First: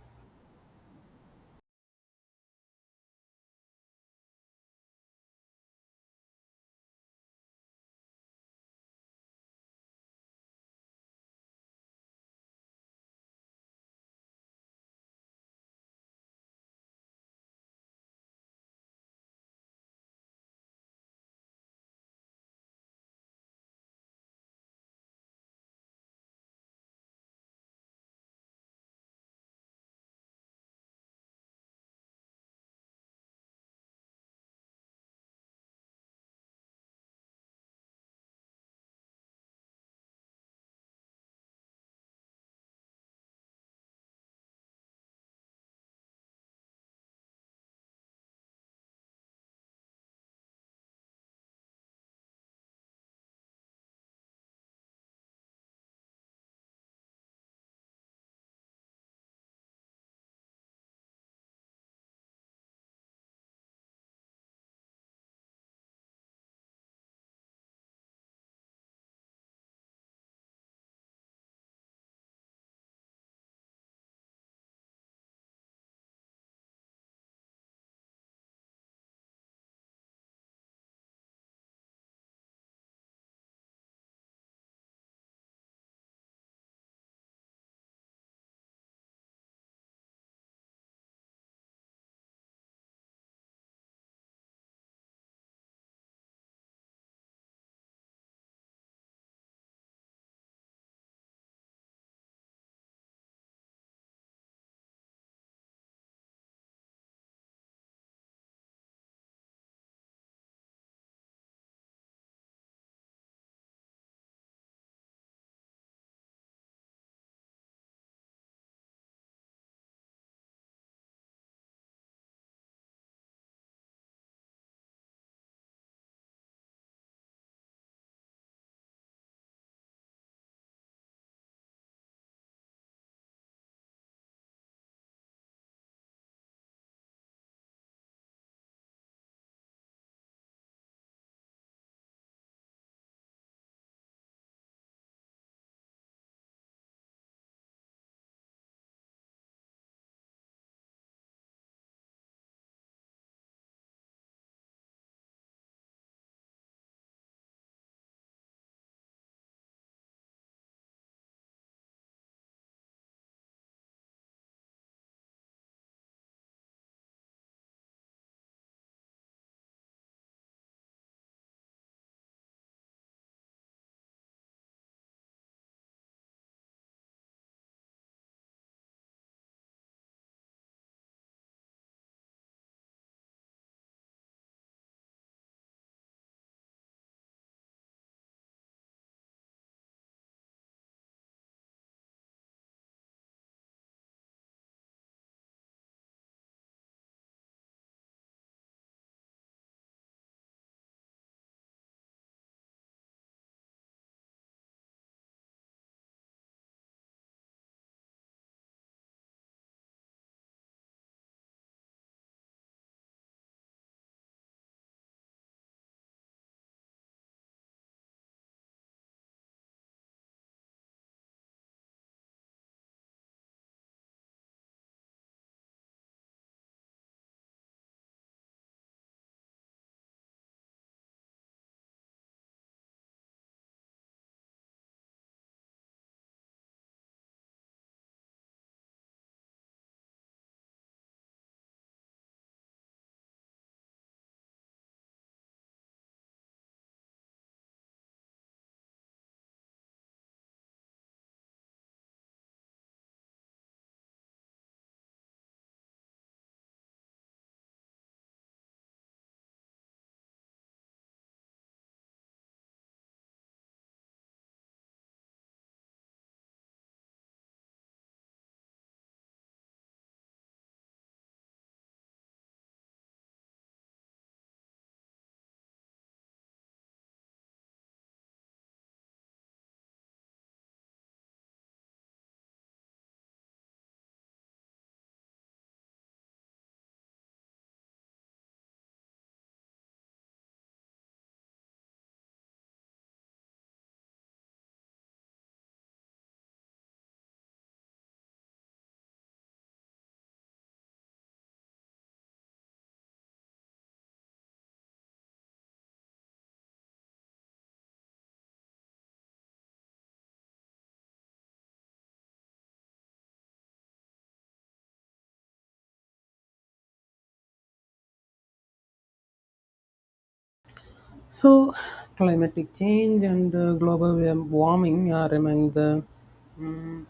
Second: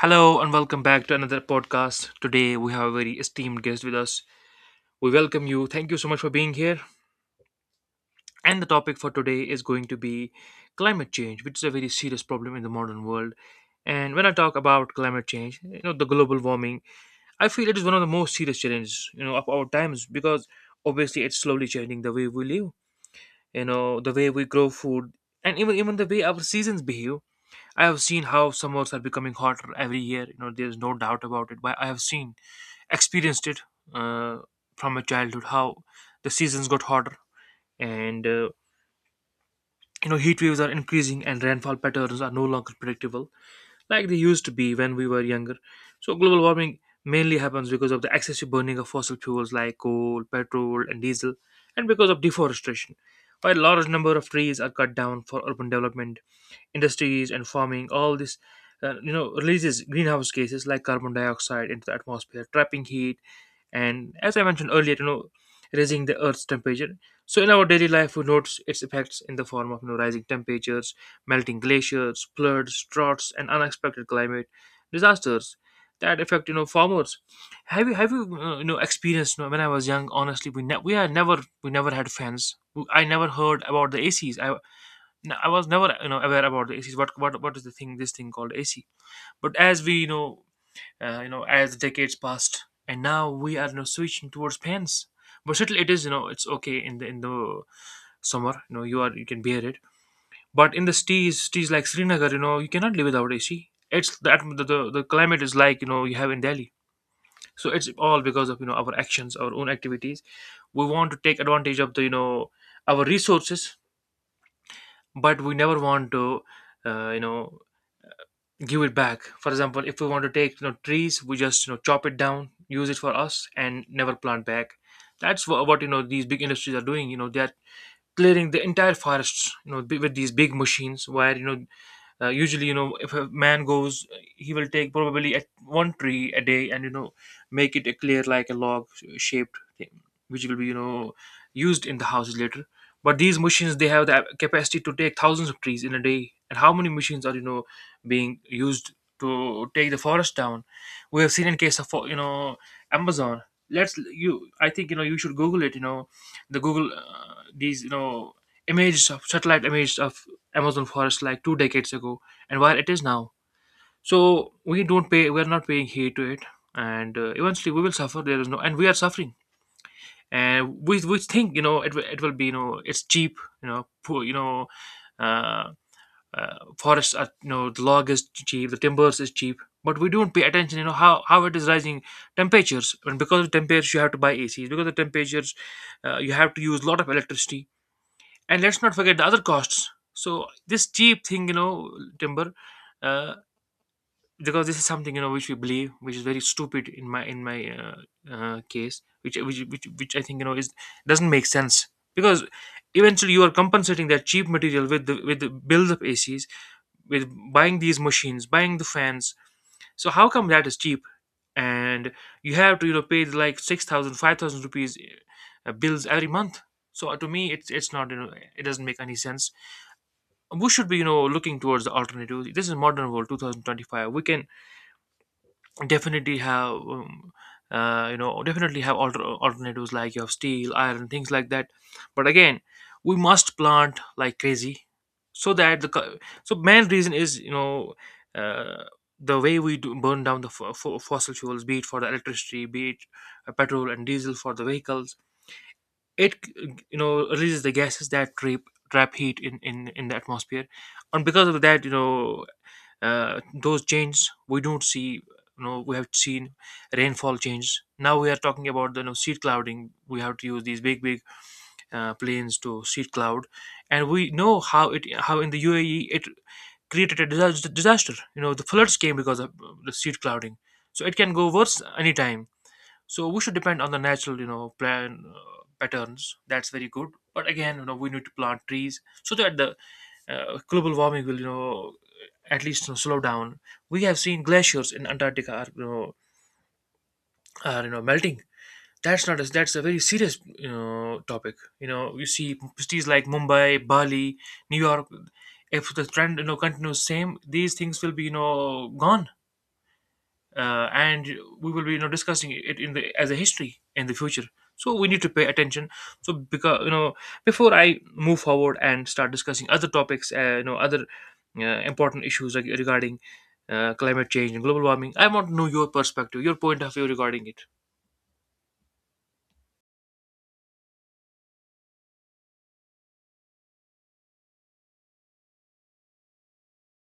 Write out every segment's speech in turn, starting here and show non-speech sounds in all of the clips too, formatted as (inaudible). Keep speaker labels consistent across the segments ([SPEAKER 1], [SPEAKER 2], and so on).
[SPEAKER 1] Hello and welcome back to another podcast. Today we have a very esteemed guest with us. We welcome you. Thank you so much for being here. And the topic for today is going to be climate change, which is a very serious problem in the modern world. And when I talk about climate change, you know, the global warming, I feel it is one of the most serious challenges, you know, of our times because obviously it's slowly changing the way we live, you know, the way we grow food, and even the way our seasons behave. I have seen how summers are becoming hotter every year. You know, there's no doubt about it. But I have seen experienced it uh, from my childhood how the seasons got hotter and you know, heat waves are increasing and rainfall patterns are no longer predictable like they used to be when we were younger. So global warming mainly happens because of the excessive burning of fossil fuels like coal, petrol and diesel, and because of deforestation. While a large number of trees are cut down for urban development, industries and farming, all this you know, releases greenhouse gases like carbon dioxide into the atmosphere, trapping heat and, as I mentioned earlier, you know, raising the earth's temperature. So in our daily life we notice its effects in the form of, you know, rising temperatures, melting glaciers, floods, droughts and unexpected climate disasters that affect, you know, farmers. Have you you know, experienced, you know, when I was young, honestly, we had never we never had fans. I never heard about the ACs. I No, I was never, you know, aware about the ACs. What is the thing? This thing called AC. But as we, you know, as decades passed, and now we are, you know, switching towards fans. But still, it is, you know, it's okay in the summer. You know, you can bear it. But in the cities, cities like Srinagar, you know, you cannot live without AC. It's the the climate is like, you know, you have in Delhi. So it's all because of, you know, our actions, our own activities. We want to take advantage of the, you know, our resources, but we never want to you know, give it back. For example, if we want to take, you know, trees, we just, you know, chop it down, use it for us and never plant back. That's what, you know, these big industries are doing. You know, they're clearing the entire forests, you know, with these big machines where, you know, usually, you know, if a man goes, he will take probably at one tree a day, and, you know, make it a clear like a log shaped thing which will be, you know, used in the houses later. But these machines, they have the capacity to take thousands of trees in a day. And how many machines are, you know, being used to take the forest down? We have seen in case of you know, Amazon. Let's, you, I think, you know, you should Google it. You know, the Google, these, you know, images of satellite images of Amazon forest like two decades ago and where it is now. So we don't pay, we are not paying heed to it, and eventually we will suffer. There is no, and we are suffering, and we think, you know, it will, it will be, you know, it's cheap, you know, poor, you know. Uh, Forests are, you know, the log is cheap, the timbers is cheap, but we don't pay attention, you know, how it is rising temperatures, and because of temperatures you have to buy ACs, because of temperatures you have to use a lot of electricity. And let's not forget the other costs. So this cheap thing, you know, timber uh, because this is something, you know, which we believe, which is very stupid in my case, which, which I think, you know, is doesn't make sense, because eventually you are compensating that cheap material with the bills of ACs, with buying these machines, buying the fans. So how come that is cheap? And you have to, you know, pay like 6,000, 5,000 rupees bills every month. So to me it's not, you know, it doesn't make any sense. We should be, you know, looking towards the alternatives. This is modern world, 2025. We can definitely have you know, definitely have alternatives like you have steel, iron, things like that. But again, we must plant like crazy so that the so main reason is, you know, uh, the way we do burn down the fossil fuels, be it for the electricity, be it petrol and diesel for the vehicles. It, you know, releases the gases that trap heat in in the atmosphere. And because of that, you know, those changes we don't see, you know, we have seen rainfall changes. Now we are talking about the, you know, seed clouding. We have to use these big planes to seed cloud. And we know how it, how in the UAE it created a disaster, you know, the floods came because of the seed clouding. So it can go worse anytime. So we should depend on the natural, you know, plan, patterns. That's very good. But again, you know, we need to plant trees so that the global warming will, you know, at least, you know, slow down. We have seen glaciers in Antarctica are, you know, are, you know, melting. That's not a, that's a very serious, you know, topic. You know, you see cities like Mumbai, Bali, New York. If the trend, you know, continues same, these things will be, you know, gone. And we will be, you know, discussing it in the as a history in the future. So we need to pay attention. So because, you know, before I move forward and start discussing other topics, you know, other uh, important issues regarding climate change and global warming, I want to know your perspective, your point of view regarding it.
[SPEAKER 2] So, climatic change and global warming are among the mm,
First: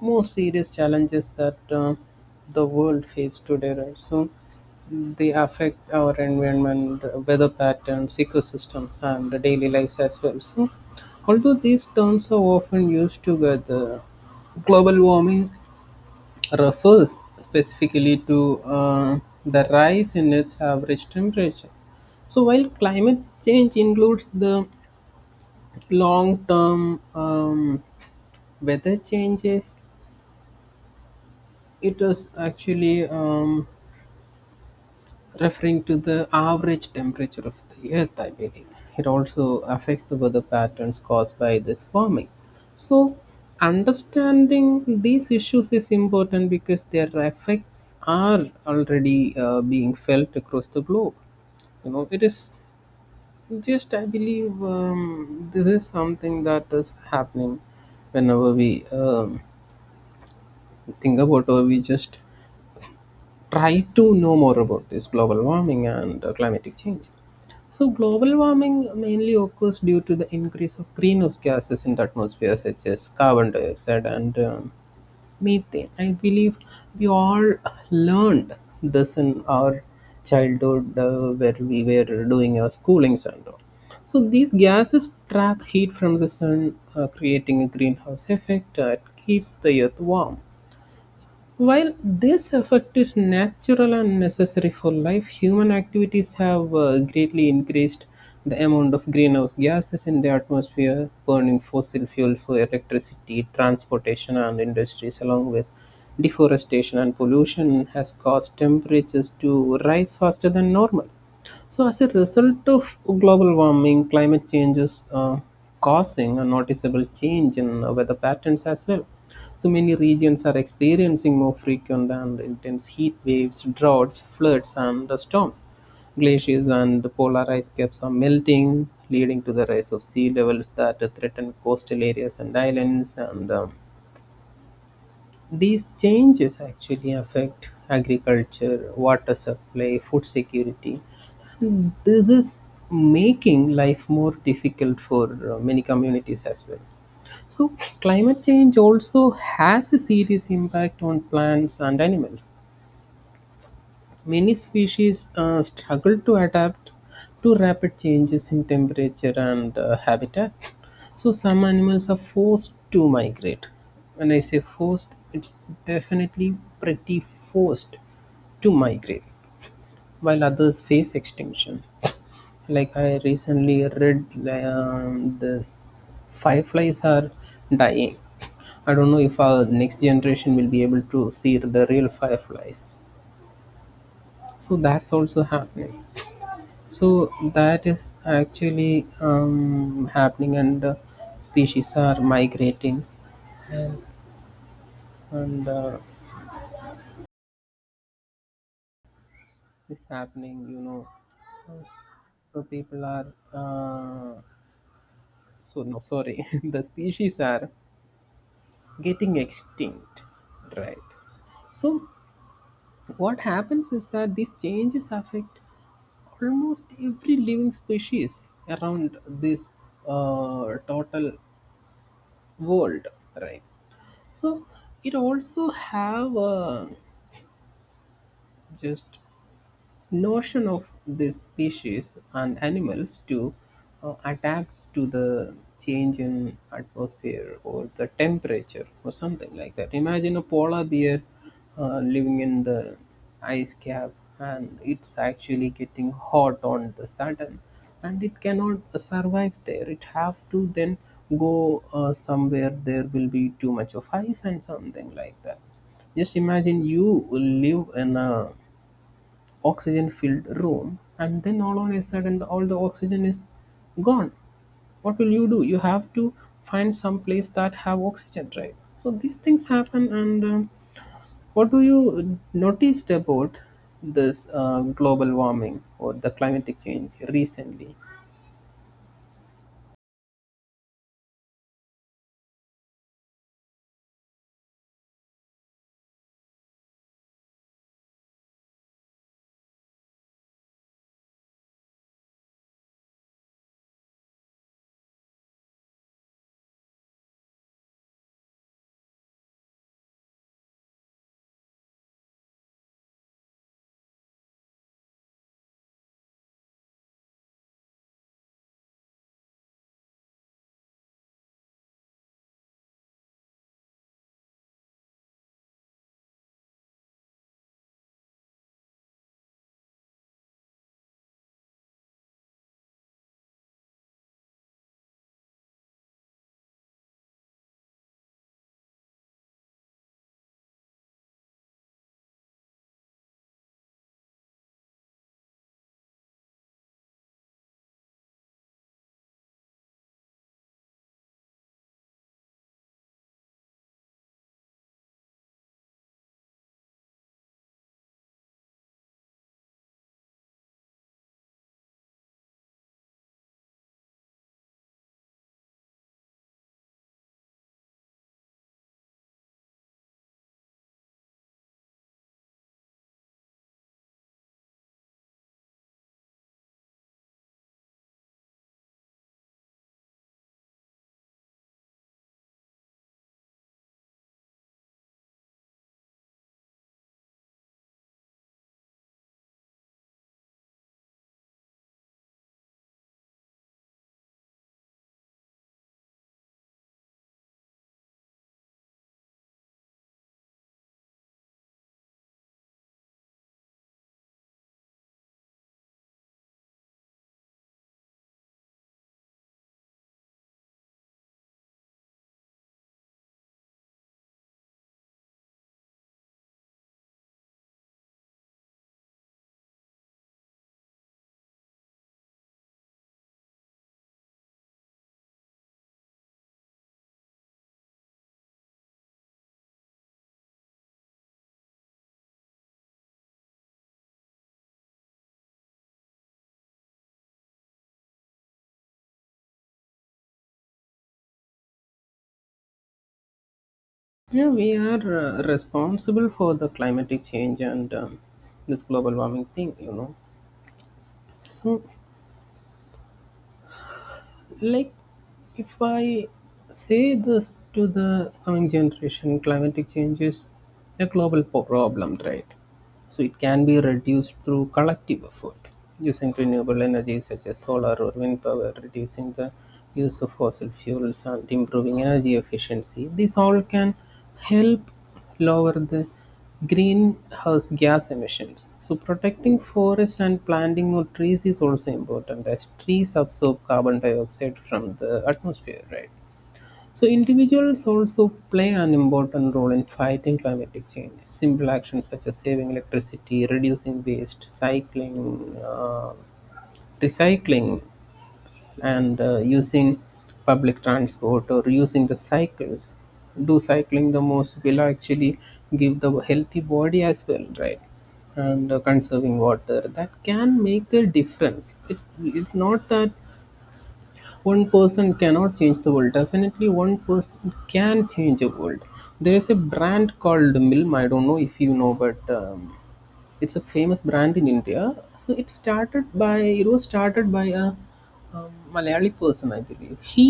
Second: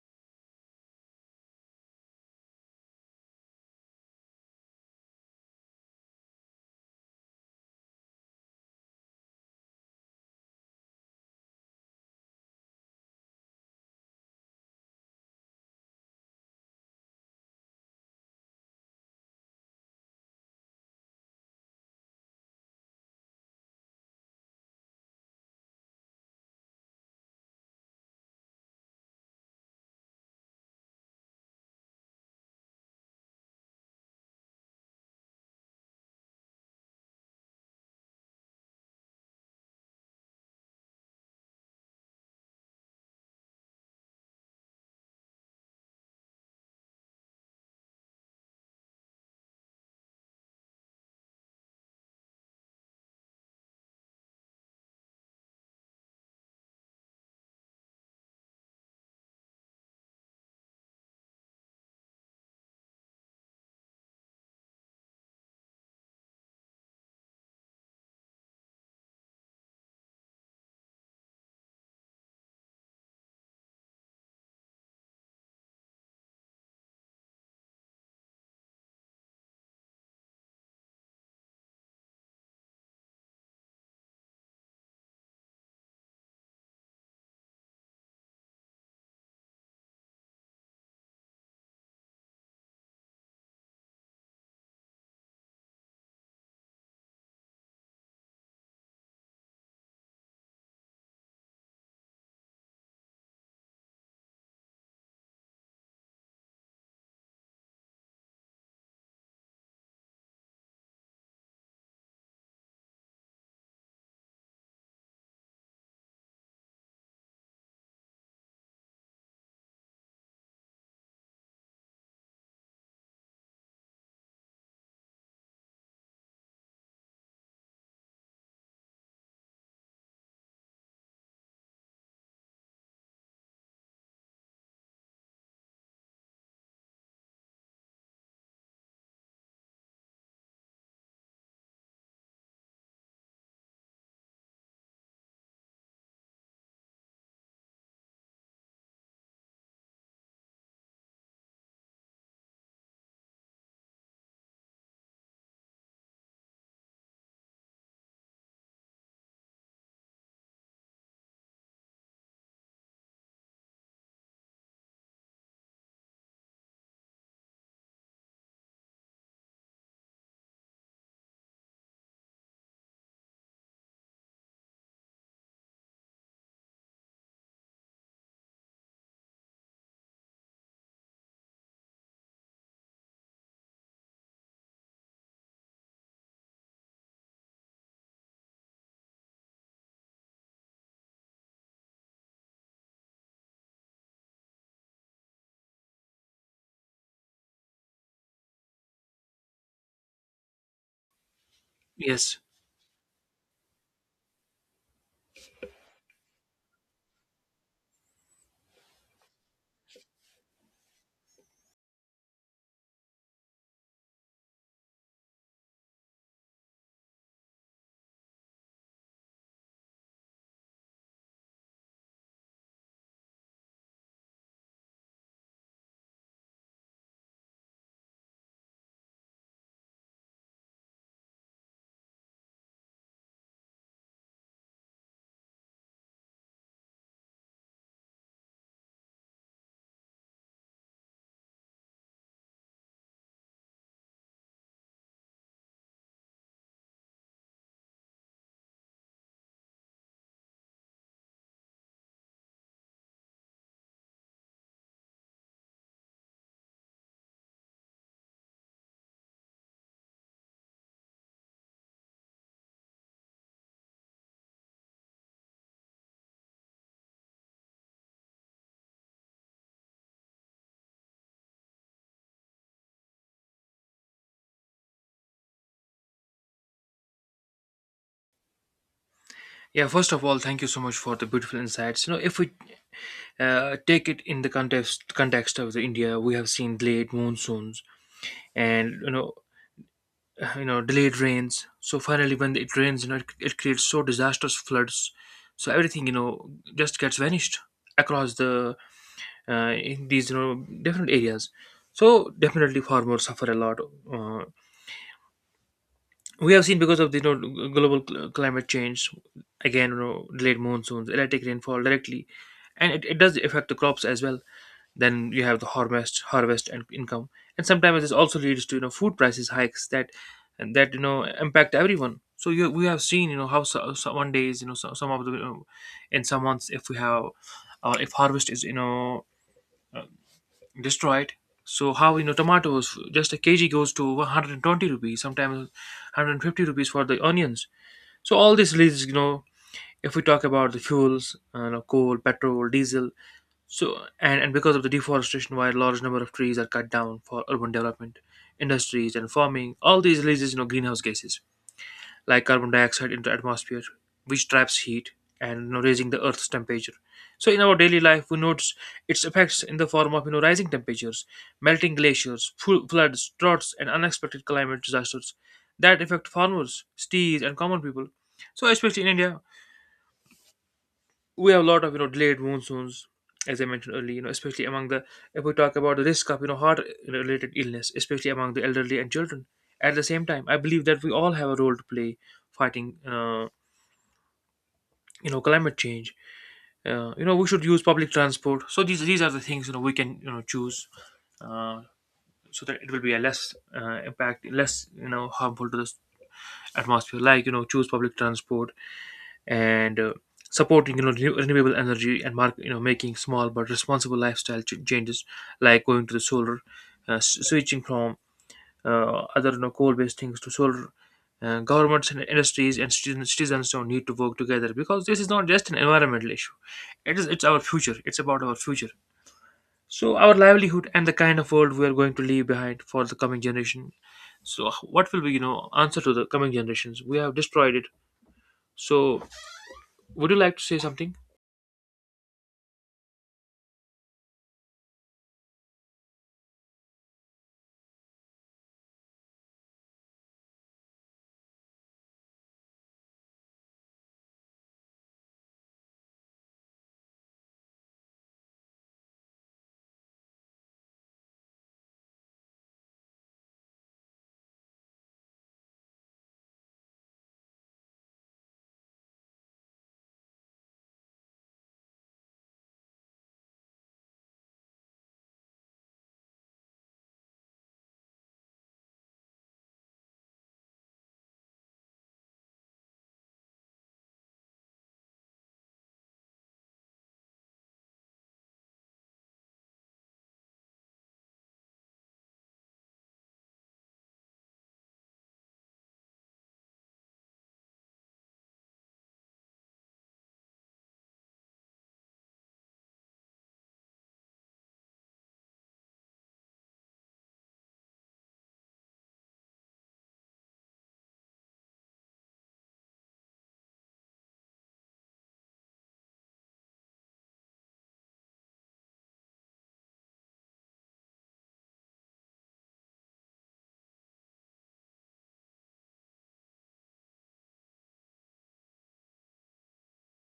[SPEAKER 2] most serious challenges that the world faces today, right? So, they affect our environment, weather patterns, ecosystems, and the daily lives as well. So, although these terms are often used together, global warming refers specifically to the rise in its average temperature. So, while climate change includes the long term weather changes, it is actually referring to the average temperature of the earth. I believe it also affects the weather patterns caused by this warming. So understanding these issues is important because their effects are already being felt across the globe. It is just, I believe, this is something that is happening whenever we think about or we just try to know more about this global warming and climatic change. So, global warming mainly occurs due to the increase of greenhouse gases in the atmosphere, such as carbon dioxide and methane. I believe we all learned this in our childhood, where we were doing our schoolings and all. So, these gases trap heat from the sun, creating a greenhouse effect that keeps the earth warm. While this effect is natural and necessary for life, human activities have greatly increased the amount of greenhouse gases in the atmosphere. Burning fossil fuel for electricity, transportation, and industries, along with deforestation and pollution, has caused temperatures to rise faster than normal. So, as a result of global warming, climate change is causing a noticeable change in weather patterns as well. So many regions are experiencing more frequent and intense heat waves, droughts, floods, and storms. Glaciers and polar ice caps are melting, leading to the rise of sea levels that threaten coastal areas and islands. And these changes actually affect agriculture, water supply, food security. This is making life more difficult for many communities as well. So, climate change also has a serious impact on plants and animals. Many species struggle to adapt to rapid changes in temperature and habitat. So, some animals are forced to migrate. When I say forced, it's definitely pretty forced to migrate, while others face extinction. Like, I recently read, this, fireflies are dying. I don't know if our next generation will be able to see the real fireflies, so that's also happening. So that is actually happening, and species are migrating, and this happening, you know.
[SPEAKER 1] Yes.
[SPEAKER 2] So people are uh, so no, sorry, (laughs) the species are getting extinct, right? So what happens is that these changes affect almost every living species around this total world, right? So it also have just notion of this species and animals to adapt to the change in atmosphere or the temperature or something like that. Imagine a polar bear living in the ice cap, and it's actually getting hot on the sudden, and it cannot survive there. It have to then go somewhere there will be too much of ice and something like that. Just imagine you live in a oxygen filled room, and then all on a sudden all the oxygen is gone. What will you do? You have to find some place that have oxygen, right? So these things happen, and what do you noticed about this global warming or the climatic change recently?
[SPEAKER 1] Yeah, first of all, thank you so much for the beautiful insights. You know, if we take it in the context of the India, we have seen delayed monsoons and, you know, delayed rains. So finally when it rains, you know, it creates so disastrous floods. So everything, you know, just gets vanished across the, in these, you know, different areas. So definitely farmers suffer a lot. uh, we have seen because of the, you know, global climate change, again, you know, delayed monsoons, erratic rainfall directly, and it does affect the crops as well. Then you have the harvest and income. And sometimes this also leads to, you know, food prices hikes that, and that, you know, impact everyone. So you, we have seen, you know, how so, so one days, you know, so, some of the, you know, in some months if we have, or if harvest is, you know, uh, destroyed, so how, you know, tomatoes just a kg goes to 120 rupees, sometimes 150 rupees for the onions. So all this leads, you know, if we talk about the fuels, you know, coal, petrol, diesel. So, and because of the deforestation, why a large number of trees are cut down for urban development, industries, and farming, all these releases, you know, greenhouse gases like carbon dioxide into atmosphere, which traps heat and, you know, raising the Earth's temperature. So in our daily life, we notice its effects in the form of, you know, rising temperatures, melting glaciers, floods, droughts, and unexpected climate disasters that affect farmers, cities, and common people. So especially in India, we have a lot of, you know, delayed monsoons, as I mentioned earlier, you know, especially among the, if we talk about the risk of, you know, heart related illness, especially among the elderly and children. At the same time, I believe that we all have a role to play fighting you know, climate change. You know, we should use public transport. So these are the things, you know, we can, you know, choose. Uh, so that it will be a less impact, less, you know, harmful to the atmosphere, like, you know, choose public transport, and supporting, you know, renewable energy, and mark, you know, making small but responsible lifestyle changes, like going to the solar, switching from other, you know, coal based things to solar. Governments and industries and citizens don't need to work together, because this is not just an environmental issue, it is, it's our future, it's about our future, so our livelihood, and the kind of world we are going to leave behind for the coming generation. So what will be, you know, answer to the coming generations, we have destroyed it. So would you like to say something?
[SPEAKER 2] Yeah, we are responsible for the climatic change and this global warming thing, you know. So, like, if I say this to the coming generation, climatic change is a global problem, right? So it can be reduced through collective effort. Using renewable energy such as solar or wind power, reducing the use of fossil fuels, and improving energy efficiency, these all can help lower the greenhouse gas emissions. So protecting forests and planting more trees is also important, as trees absorb carbon dioxide from the atmosphere, right? So individuals also play an important role in fighting climatic change. Simple actions such as saving electricity, reducing waste, cycling, recycling, and using public transport or using the cycles, do cycling the most, will actually give the healthy body as well, right? And conserving water, that can make the difference. It's not that one person cannot change the world. Definitely one person can change the world. There is a brand called milm, I don't know if you know, but it's a famous brand in india. So it started by, it was started by a malayali person, I believe. He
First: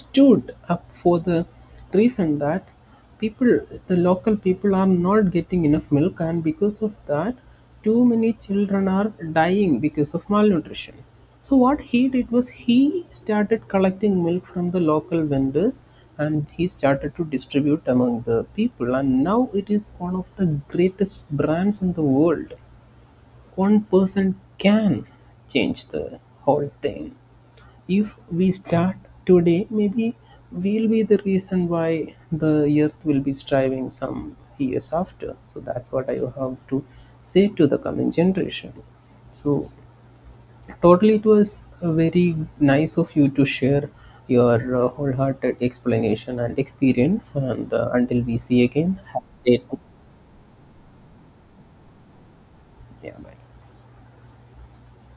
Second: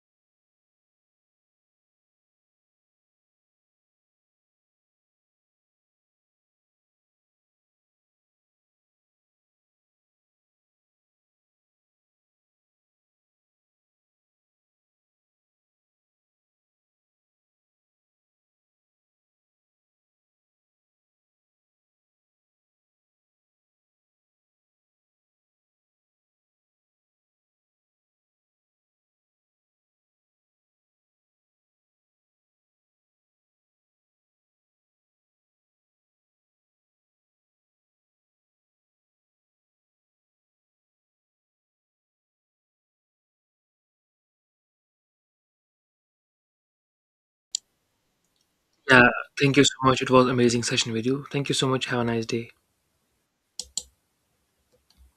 [SPEAKER 2] stood up for the reason that people, the local people are not getting enough milk, and because of that too many children are dying because of malnutrition. So what he did was he started collecting milk from the local vendors, and he started to distribute among the people, and now it is one of the greatest brands in the world. One person can change the whole thing. If we start today, maybe we'll be the reason why the earth will be striving some years after. So that's what I have to say to the coming generation. So totally, it was very nice of you to share your wholehearted explanation and experience, and until we see again,
[SPEAKER 1] Yeah,
[SPEAKER 2] have a
[SPEAKER 1] thank you
[SPEAKER 2] great
[SPEAKER 1] so
[SPEAKER 2] day.
[SPEAKER 1] much. It was amazing session with you. Thank you so much. Have a nice day.
[SPEAKER 2] Yeah, bye.